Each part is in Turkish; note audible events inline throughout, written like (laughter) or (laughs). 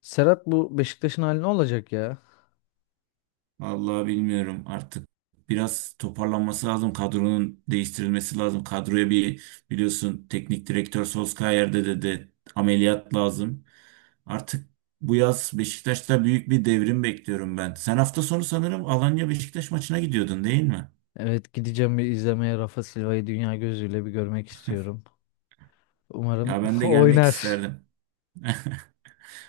Serhat, bu Beşiktaş'ın hali ne olacak ya? Vallahi bilmiyorum artık. Biraz toparlanması lazım. Kadronun değiştirilmesi lazım. Kadroya bir biliyorsun teknik direktör Solskjaer'de de dedi ameliyat lazım. Artık bu yaz Beşiktaş'ta büyük bir devrim bekliyorum ben. Sen hafta sonu sanırım Alanya Beşiktaş maçına gidiyordun değil mi? Evet, gideceğim bir izlemeye. Rafa Silva'yı dünya gözüyle bir görmek istiyorum. Umarım Ya ben (laughs) de gelmek oynar. isterdim. (laughs)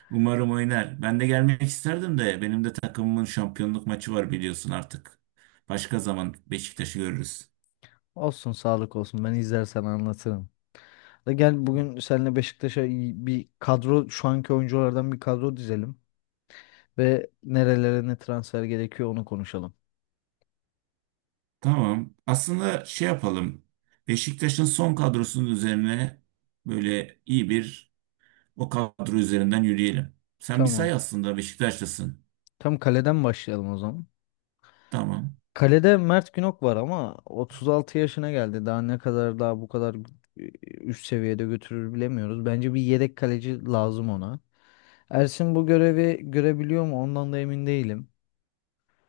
Umarım oynar. Ben de gelmek isterdim de benim de takımımın şampiyonluk maçı var biliyorsun artık. Başka zaman Beşiktaş'ı görürüz. Olsun, sağlık olsun, ben izler sana anlatırım. Da gel, bugün seninle Beşiktaş'a iyi bir kadro, şu anki oyunculardan bir kadro dizelim. Ve nerelere ne transfer gerekiyor onu konuşalım. Tamam. Aslında şey yapalım. Beşiktaş'ın son kadrosunun üzerine böyle iyi bir o kadro üzerinden yürüyelim. Sen bir say Tamam. aslında Beşiktaşlısın. Tam kaleden başlayalım o zaman. Tamam. Kalede Mert Günok var ama 36 yaşına geldi. Daha ne kadar daha bu kadar üst seviyede götürür bilemiyoruz. Bence bir yedek kaleci lazım ona. Ersin bu görevi görebiliyor mu? Ondan da emin değilim.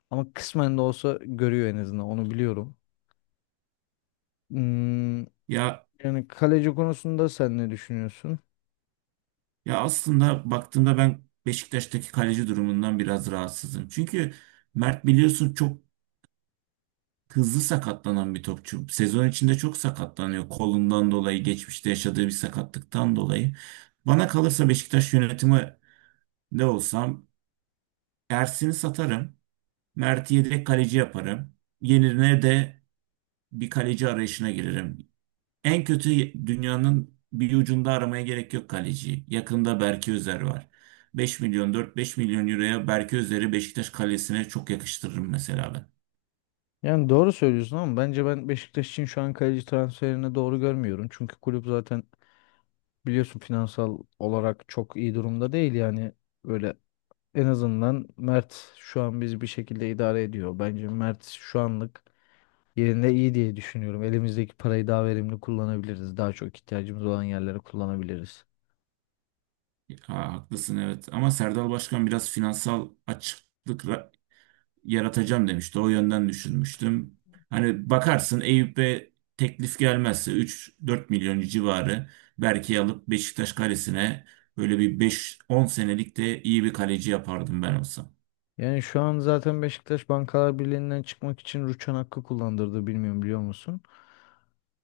Ama kısmen de olsa görüyor en azından. Onu biliyorum. Hmm, Ya yani kaleci konusunda sen ne düşünüyorsun? ya aslında baktığımda ben Beşiktaş'taki kaleci durumundan biraz rahatsızım. Çünkü Mert biliyorsun çok hızlı sakatlanan bir topçu. Sezon içinde çok sakatlanıyor. Kolundan dolayı, geçmişte yaşadığı bir sakatlıktan dolayı. Bana kalırsa Beşiktaş yönetimi de olsam Ersin'i satarım. Mert'i yedek kaleci yaparım. Yerine de bir kaleci arayışına girerim. En kötü dünyanın bir ucunda aramaya gerek yok kaleci. Yakında Berke Özer var. 5 milyon 4-5 milyon euroya Berke Özer'i Beşiktaş kalesine çok yakıştırırım mesela ben. Yani doğru söylüyorsun ama bence ben Beşiktaş için şu an kaleci transferini doğru görmüyorum. Çünkü kulüp zaten biliyorsun finansal olarak çok iyi durumda değil yani. Böyle en azından Mert şu an biz bir şekilde idare ediyor. Bence Mert şu anlık yerinde iyi diye düşünüyorum. Elimizdeki parayı daha verimli kullanabiliriz. Daha çok ihtiyacımız olan yerlere kullanabiliriz. Ha, haklısın evet ama Serdal Başkan biraz finansal açıklık yaratacağım demişti. O yönden düşünmüştüm. Hani bakarsın Eyüp'e teklif gelmezse 3-4 milyon civarı belki alıp Beşiktaş kalesine böyle bir 5-10 senelik de iyi bir kaleci yapardım ben olsam. Yani şu an zaten Beşiktaş Bankalar Birliği'nden çıkmak için rüçhan hakkı kullandırdı, bilmiyorum biliyor musun?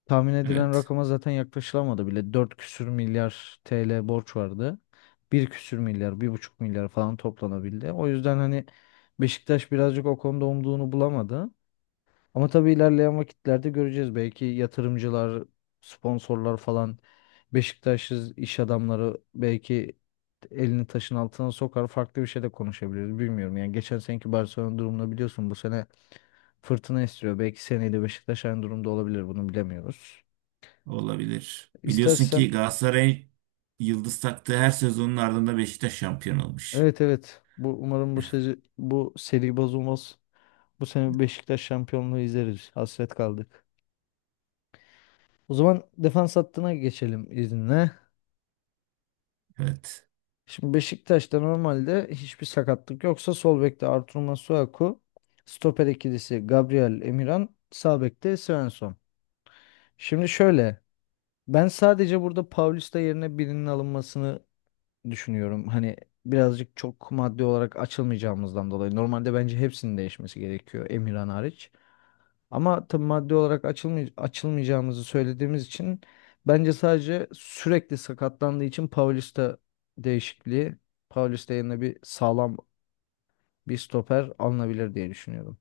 Tahmin edilen Evet, rakama zaten yaklaşılamadı bile. 4 küsür milyar TL borç vardı. 1 küsür milyar, 1,5 milyar falan toplanabildi. O yüzden hani Beşiktaş birazcık o konuda umduğunu bulamadı. Ama tabii ilerleyen vakitlerde göreceğiz. Belki yatırımcılar, sponsorlar falan, Beşiktaş'ız iş adamları belki elini taşın altına sokar. Farklı bir şey de konuşabiliriz. Bilmiyorum. Yani geçen seneki Barcelona durumunu biliyorsun. Bu sene fırtına istiyor. Belki seneye de Beşiktaş aynı durumda olabilir. Bunu bilemiyoruz. olabilir. Biliyorsun İstersen ki Galatasaray yıldız taktığı her sezonun ardında Beşiktaş şampiyon olmuş. evet, evet. Bu umarım bu seri bozulmaz. Bu sene Beşiktaş şampiyonluğu izleriz. Hasret kaldık. O zaman defans hattına geçelim izinle. Evet. Şimdi Beşiktaş'ta normalde hiçbir sakatlık yoksa sol bekte Artur Masuaku, stoper ikilisi Gabriel Emirhan, sağ bekte Svensson. Şimdi şöyle, ben sadece burada Paulista yerine birinin alınmasını düşünüyorum. Hani birazcık çok maddi olarak açılmayacağımızdan dolayı. Normalde bence hepsinin değişmesi gerekiyor, Emirhan hariç. Ama tabii maddi olarak açılmayacağımızı söylediğimiz için bence sadece sürekli sakatlandığı için Paulista değişikliği, Paulista yerine bir sağlam bir stoper alınabilir diye düşünüyorum.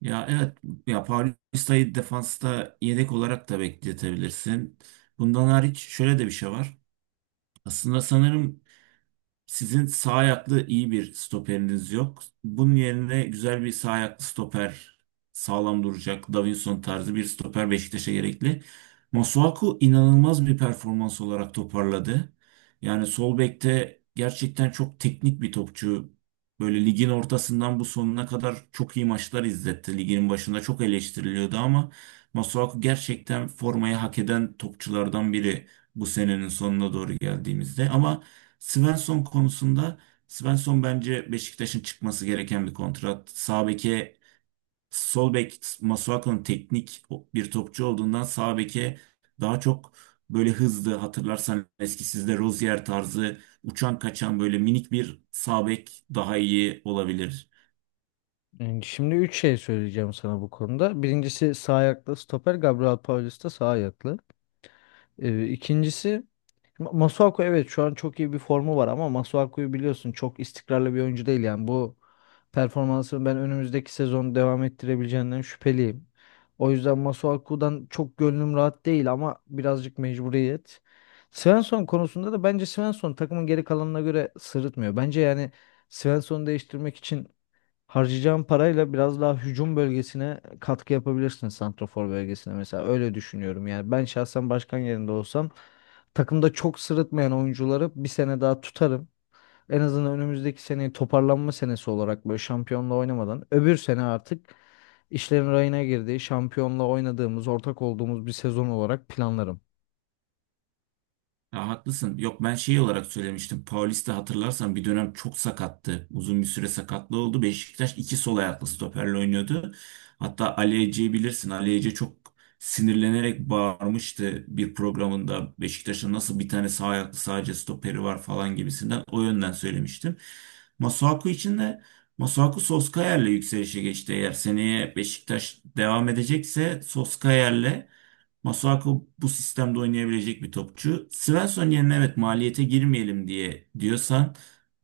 Ya evet ya Paulista'yı defansta yedek olarak da bekletebilirsin. Bundan hariç şöyle de bir şey var. Aslında sanırım sizin sağ ayaklı iyi bir stoperiniz yok. Bunun yerine güzel bir sağ ayaklı stoper, sağlam duracak, Davinson tarzı bir stoper Beşiktaş'a gerekli. Masuaku inanılmaz bir performans olarak toparladı. Yani sol bekte gerçekten çok teknik bir topçu. Böyle ligin ortasından bu sonuna kadar çok iyi maçlar izletti. Ligin başında çok eleştiriliyordu ama Masuaku gerçekten formayı hak eden topçulardan biri bu senenin sonuna doğru geldiğimizde. Ama Svensson konusunda Svensson bence Beşiktaş'ın çıkması gereken bir kontrat. Sağ beke sol bek Masuaku'nun teknik bir topçu olduğundan sağ beke daha çok böyle hızlı hatırlarsan eski sizde Rozier tarzı uçan kaçan böyle minik bir sağ bek daha iyi olabilir. Yani şimdi üç şey söyleyeceğim sana bu konuda. Birincisi sağ ayaklı stoper, Gabriel Paulista sağ ayaklı. İkincisi Masuaku, evet şu an çok iyi bir formu var ama Masuaku'yu biliyorsun, çok istikrarlı bir oyuncu değil yani. Bu performansını ben önümüzdeki sezon devam ettirebileceğinden şüpheliyim. O yüzden Masuaku'dan çok gönlüm rahat değil ama birazcık mecburiyet. Svensson konusunda da bence Svensson takımın geri kalanına göre sırıtmıyor. Bence yani Svensson'u değiştirmek için harcayacağın parayla biraz daha hücum bölgesine katkı yapabilirsin, santrafor bölgesine mesela. Öyle düşünüyorum yani. Ben şahsen başkan yerinde olsam takımda çok sırıtmayan oyuncuları bir sene daha tutarım. En azından önümüzdeki seneyi toparlanma senesi olarak, böyle şampiyonla oynamadan, öbür sene artık işlerin rayına girdiği, şampiyonla oynadığımız, ortak olduğumuz bir sezon olarak planlarım. Ya haklısın. Yok ben şey olarak söylemiştim. Paulista hatırlarsan bir dönem çok sakattı. Uzun bir süre sakatlığı oldu. Beşiktaş iki sol ayaklı stoperle oynuyordu. Hatta Ali Ece'yi bilirsin. Ali Ece çok sinirlenerek bağırmıştı bir programında. Beşiktaş'ın nasıl bir tane sağ ayaklı sadece stoperi var falan gibisinden. O yönden söylemiştim. Masuaku için de Masuaku Soskayer'le yükselişe geçti. Eğer seneye Beşiktaş devam edecekse Soskayer'le Masuako bu sistemde oynayabilecek bir topçu. Svensson yerine evet maliyete girmeyelim diye diyorsan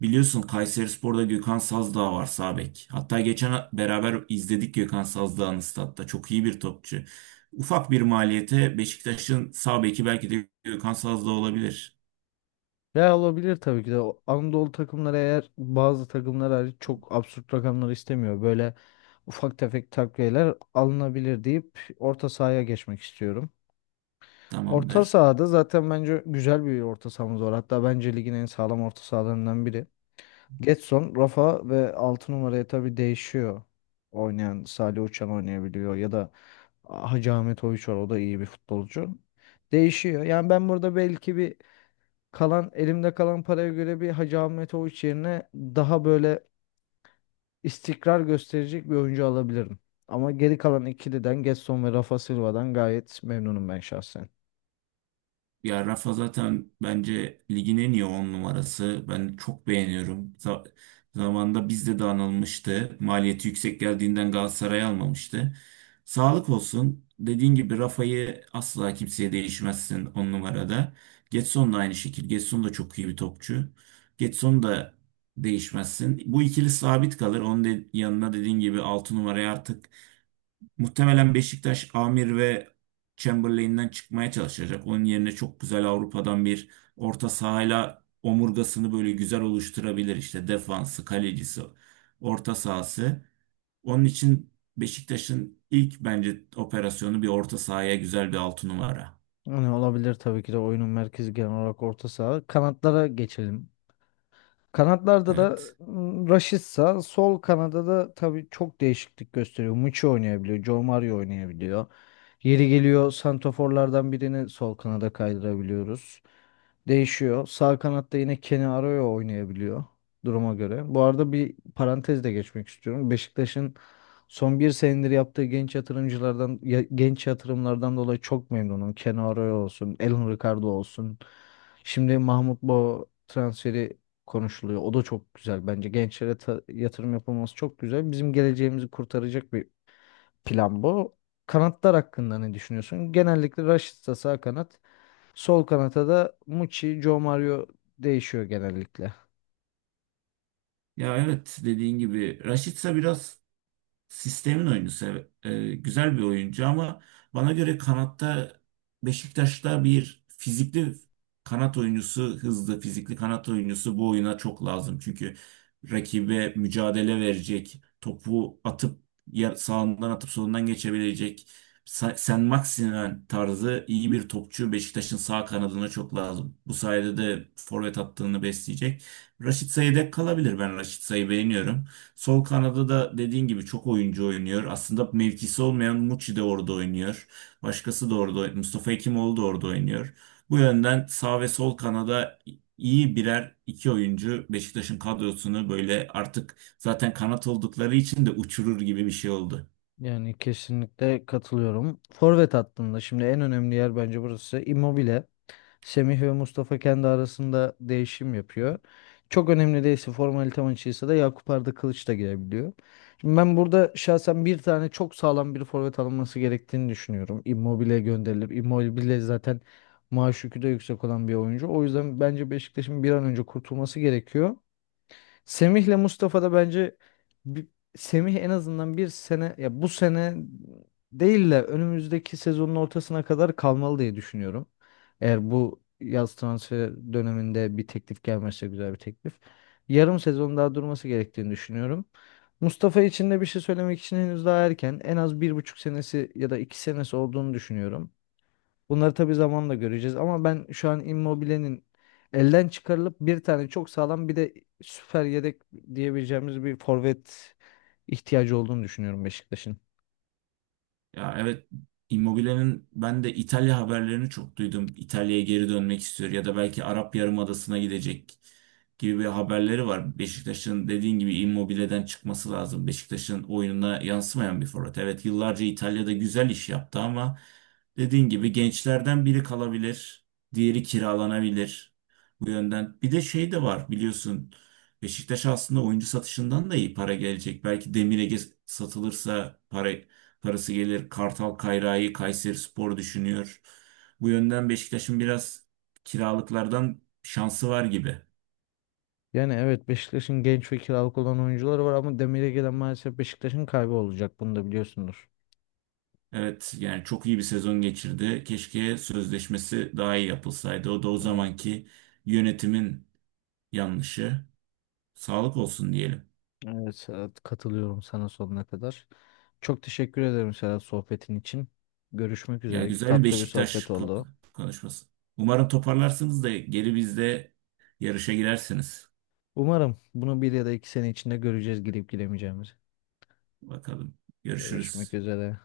biliyorsun Kayserispor'da Gökhan Sazdağ var sağ bek. Hatta geçen beraber izledik Gökhan Sazdağ'ın statta. Çok iyi bir topçu. Ufak bir maliyete Beşiktaş'ın sağ beki belki de Gökhan Sazdağ olabilir. Ya olabilir tabii ki de. O Anadolu takımları, eğer bazı takımlar hariç, çok absürt rakamlar istemiyor. Böyle ufak tefek takviyeler alınabilir deyip orta sahaya geçmek istiyorum. Orta Tamamdır. sahada zaten bence güzel bir orta sahamız var. Hatta bence ligin en sağlam orta sahalarından biri. Getson, Rafa ve 6 numaraya tabii değişiyor. Oynayan Salih Uçan oynayabiliyor ya da Hacı Ahmet Oyiç var. O da iyi bir futbolcu. Değişiyor. Yani ben burada belki bir kalan elimde kalan paraya göre bir Hacı Ahmet Oğuç yerine daha böyle istikrar gösterecek bir oyuncu alabilirim. Ama geri kalan ikiliden Gedson ve Rafa Silva'dan gayet memnunum ben şahsen. Ya Rafa zaten bence ligin en iyi 10 numarası. Ben çok beğeniyorum. Zamanında bizde de anılmıştı. Maliyeti yüksek geldiğinden Galatasaray almamıştı. Sağlık olsun. Dediğin gibi Rafa'yı asla kimseye değişmezsin 10 numarada. Getson da aynı şekilde. Getson da çok iyi bir topçu. Getson da değişmezsin. Bu ikili sabit kalır. Onun yanına dediğin gibi 6 numaraya artık muhtemelen Beşiktaş Amir ve Chamberlain'den çıkmaya çalışacak. Onun yerine çok güzel Avrupa'dan bir orta sahayla omurgasını böyle güzel oluşturabilir. İşte defansı, kalecisi, orta sahası. Onun için Beşiktaş'ın ilk bence operasyonu bir orta sahaya güzel bir 6 numara. Yani olabilir tabii ki de, oyunun merkezi genel olarak orta saha. Kanatlara geçelim. Kanatlarda da Evet. Rashica, sol kanada da tabii çok değişiklik gösteriyor. Muçi oynayabiliyor, Joe Mario oynayabiliyor. Yeri geliyor santraforlardan birini sol kanada kaydırabiliyoruz. Değişiyor. Sağ kanatta yine Kenny Arroyo oynayabiliyor duruma göre. Bu arada bir parantez de geçmek istiyorum. Beşiktaş'ın son bir senedir yaptığı genç yatırımlardan dolayı çok memnunum. Kenny Arroyo olsun, Elhun Ricardo olsun. Şimdi Mahmut Bo transferi konuşuluyor. O da çok güzel bence. Gençlere yatırım yapılması çok güzel. Bizim geleceğimizi kurtaracak bir plan bu. Kanatlar hakkında ne düşünüyorsun? Genellikle Rashica sağ kanat, sol kanata da Muçi, Joe Mario değişiyor genellikle. Ya evet dediğin gibi Raşitsa biraz sistemin oyuncusu. Evet. Güzel bir oyuncu ama bana göre kanatta Beşiktaş'ta bir fizikli kanat oyuncusu, hızlı fizikli kanat oyuncusu bu oyuna çok lazım. Çünkü rakibe mücadele verecek, topu atıp sağından atıp solundan geçebilecek sen Maximen tarzı iyi bir topçu Beşiktaş'ın sağ kanadına çok lazım. Bu sayede de forvet hattını besleyecek. Raşit Sayı dek kalabilir. Ben Raşit Say'ı beğeniyorum. Sol kanada da dediğin gibi çok oyuncu oynuyor. Aslında mevkisi olmayan Muçi de orada oynuyor. Başkası da orada, Mustafa Hekimoğlu da orada oynuyor. Bu yönden sağ ve sol kanada iyi birer iki oyuncu Beşiktaş'ın kadrosunu böyle artık zaten kanat oldukları için de uçurur gibi bir şey oldu. Yani kesinlikle katılıyorum. Forvet hattında şimdi en önemli yer bence burası. Immobile. Semih ve Mustafa kendi arasında değişim yapıyor. Çok önemli değilse, formalite maçıysa da Yakup Arda Kılıç da girebiliyor. Şimdi ben burada şahsen bir tane çok sağlam bir forvet alınması gerektiğini düşünüyorum. Immobile gönderilir. Immobile zaten maaş yükü de yüksek olan bir oyuncu. O yüzden bence Beşiktaş'ın bir an önce kurtulması gerekiyor. Semih'le Mustafa da bence bi- Semih en azından bir sene, ya bu sene değil de önümüzdeki sezonun ortasına kadar kalmalı diye düşünüyorum. Eğer bu yaz transfer döneminde bir teklif gelmezse, güzel bir teklif, yarım sezon daha durması gerektiğini düşünüyorum. Mustafa için de bir şey söylemek için henüz daha erken. En az 1,5 senesi ya da 2 senesi olduğunu düşünüyorum. Bunları tabii zamanla göreceğiz ama ben şu an Immobile'nin elden çıkarılıp bir tane çok sağlam, bir de süper yedek diyebileceğimiz bir forvet ihtiyacı olduğunu düşünüyorum Beşiktaş'ın. Ya evet Immobile'nin ben de İtalya haberlerini çok duydum. İtalya'ya geri dönmek istiyor ya da belki Arap Yarımadası'na gidecek gibi bir haberleri var. Beşiktaş'ın dediğin gibi Immobile'den çıkması lazım. Beşiktaş'ın oyununa yansımayan bir forvet. Evet yıllarca İtalya'da güzel iş yaptı ama dediğin gibi gençlerden biri kalabilir, diğeri kiralanabilir. Bu yönden bir de şey de var biliyorsun. Beşiktaş aslında oyuncu satışından da iyi para gelecek. Belki Demir satılırsa para karısı gelir Kartal Kayra'yı Kayserispor düşünüyor. Bu yönden Beşiktaş'ın biraz kiralıklardan şansı var gibi. Yani evet, Beşiktaş'ın genç ve kiralık olan oyuncuları var ama demire gelen maalesef Beşiktaş'ın kaybı olacak. Bunu da biliyorsundur. Evet yani çok iyi bir sezon geçirdi. Keşke sözleşmesi daha iyi yapılsaydı. O da o Ee, zamanki yönetimin yanlışı. Sağlık olsun diyelim. Evet Serhat, katılıyorum sana sonuna kadar. Çok teşekkür ederim Serhat, sohbetin için. Görüşmek Ya üzere. güzel bir Tatlı bir sohbet Beşiktaş oldu. konuşması. Umarım toparlarsınız da geri bizde yarışa girersiniz. Umarım bunu bir ya da 2 sene içinde göreceğiz, girip giremeyeceğimizi. Bakalım. Görüşmek Görüşürüz. üzere.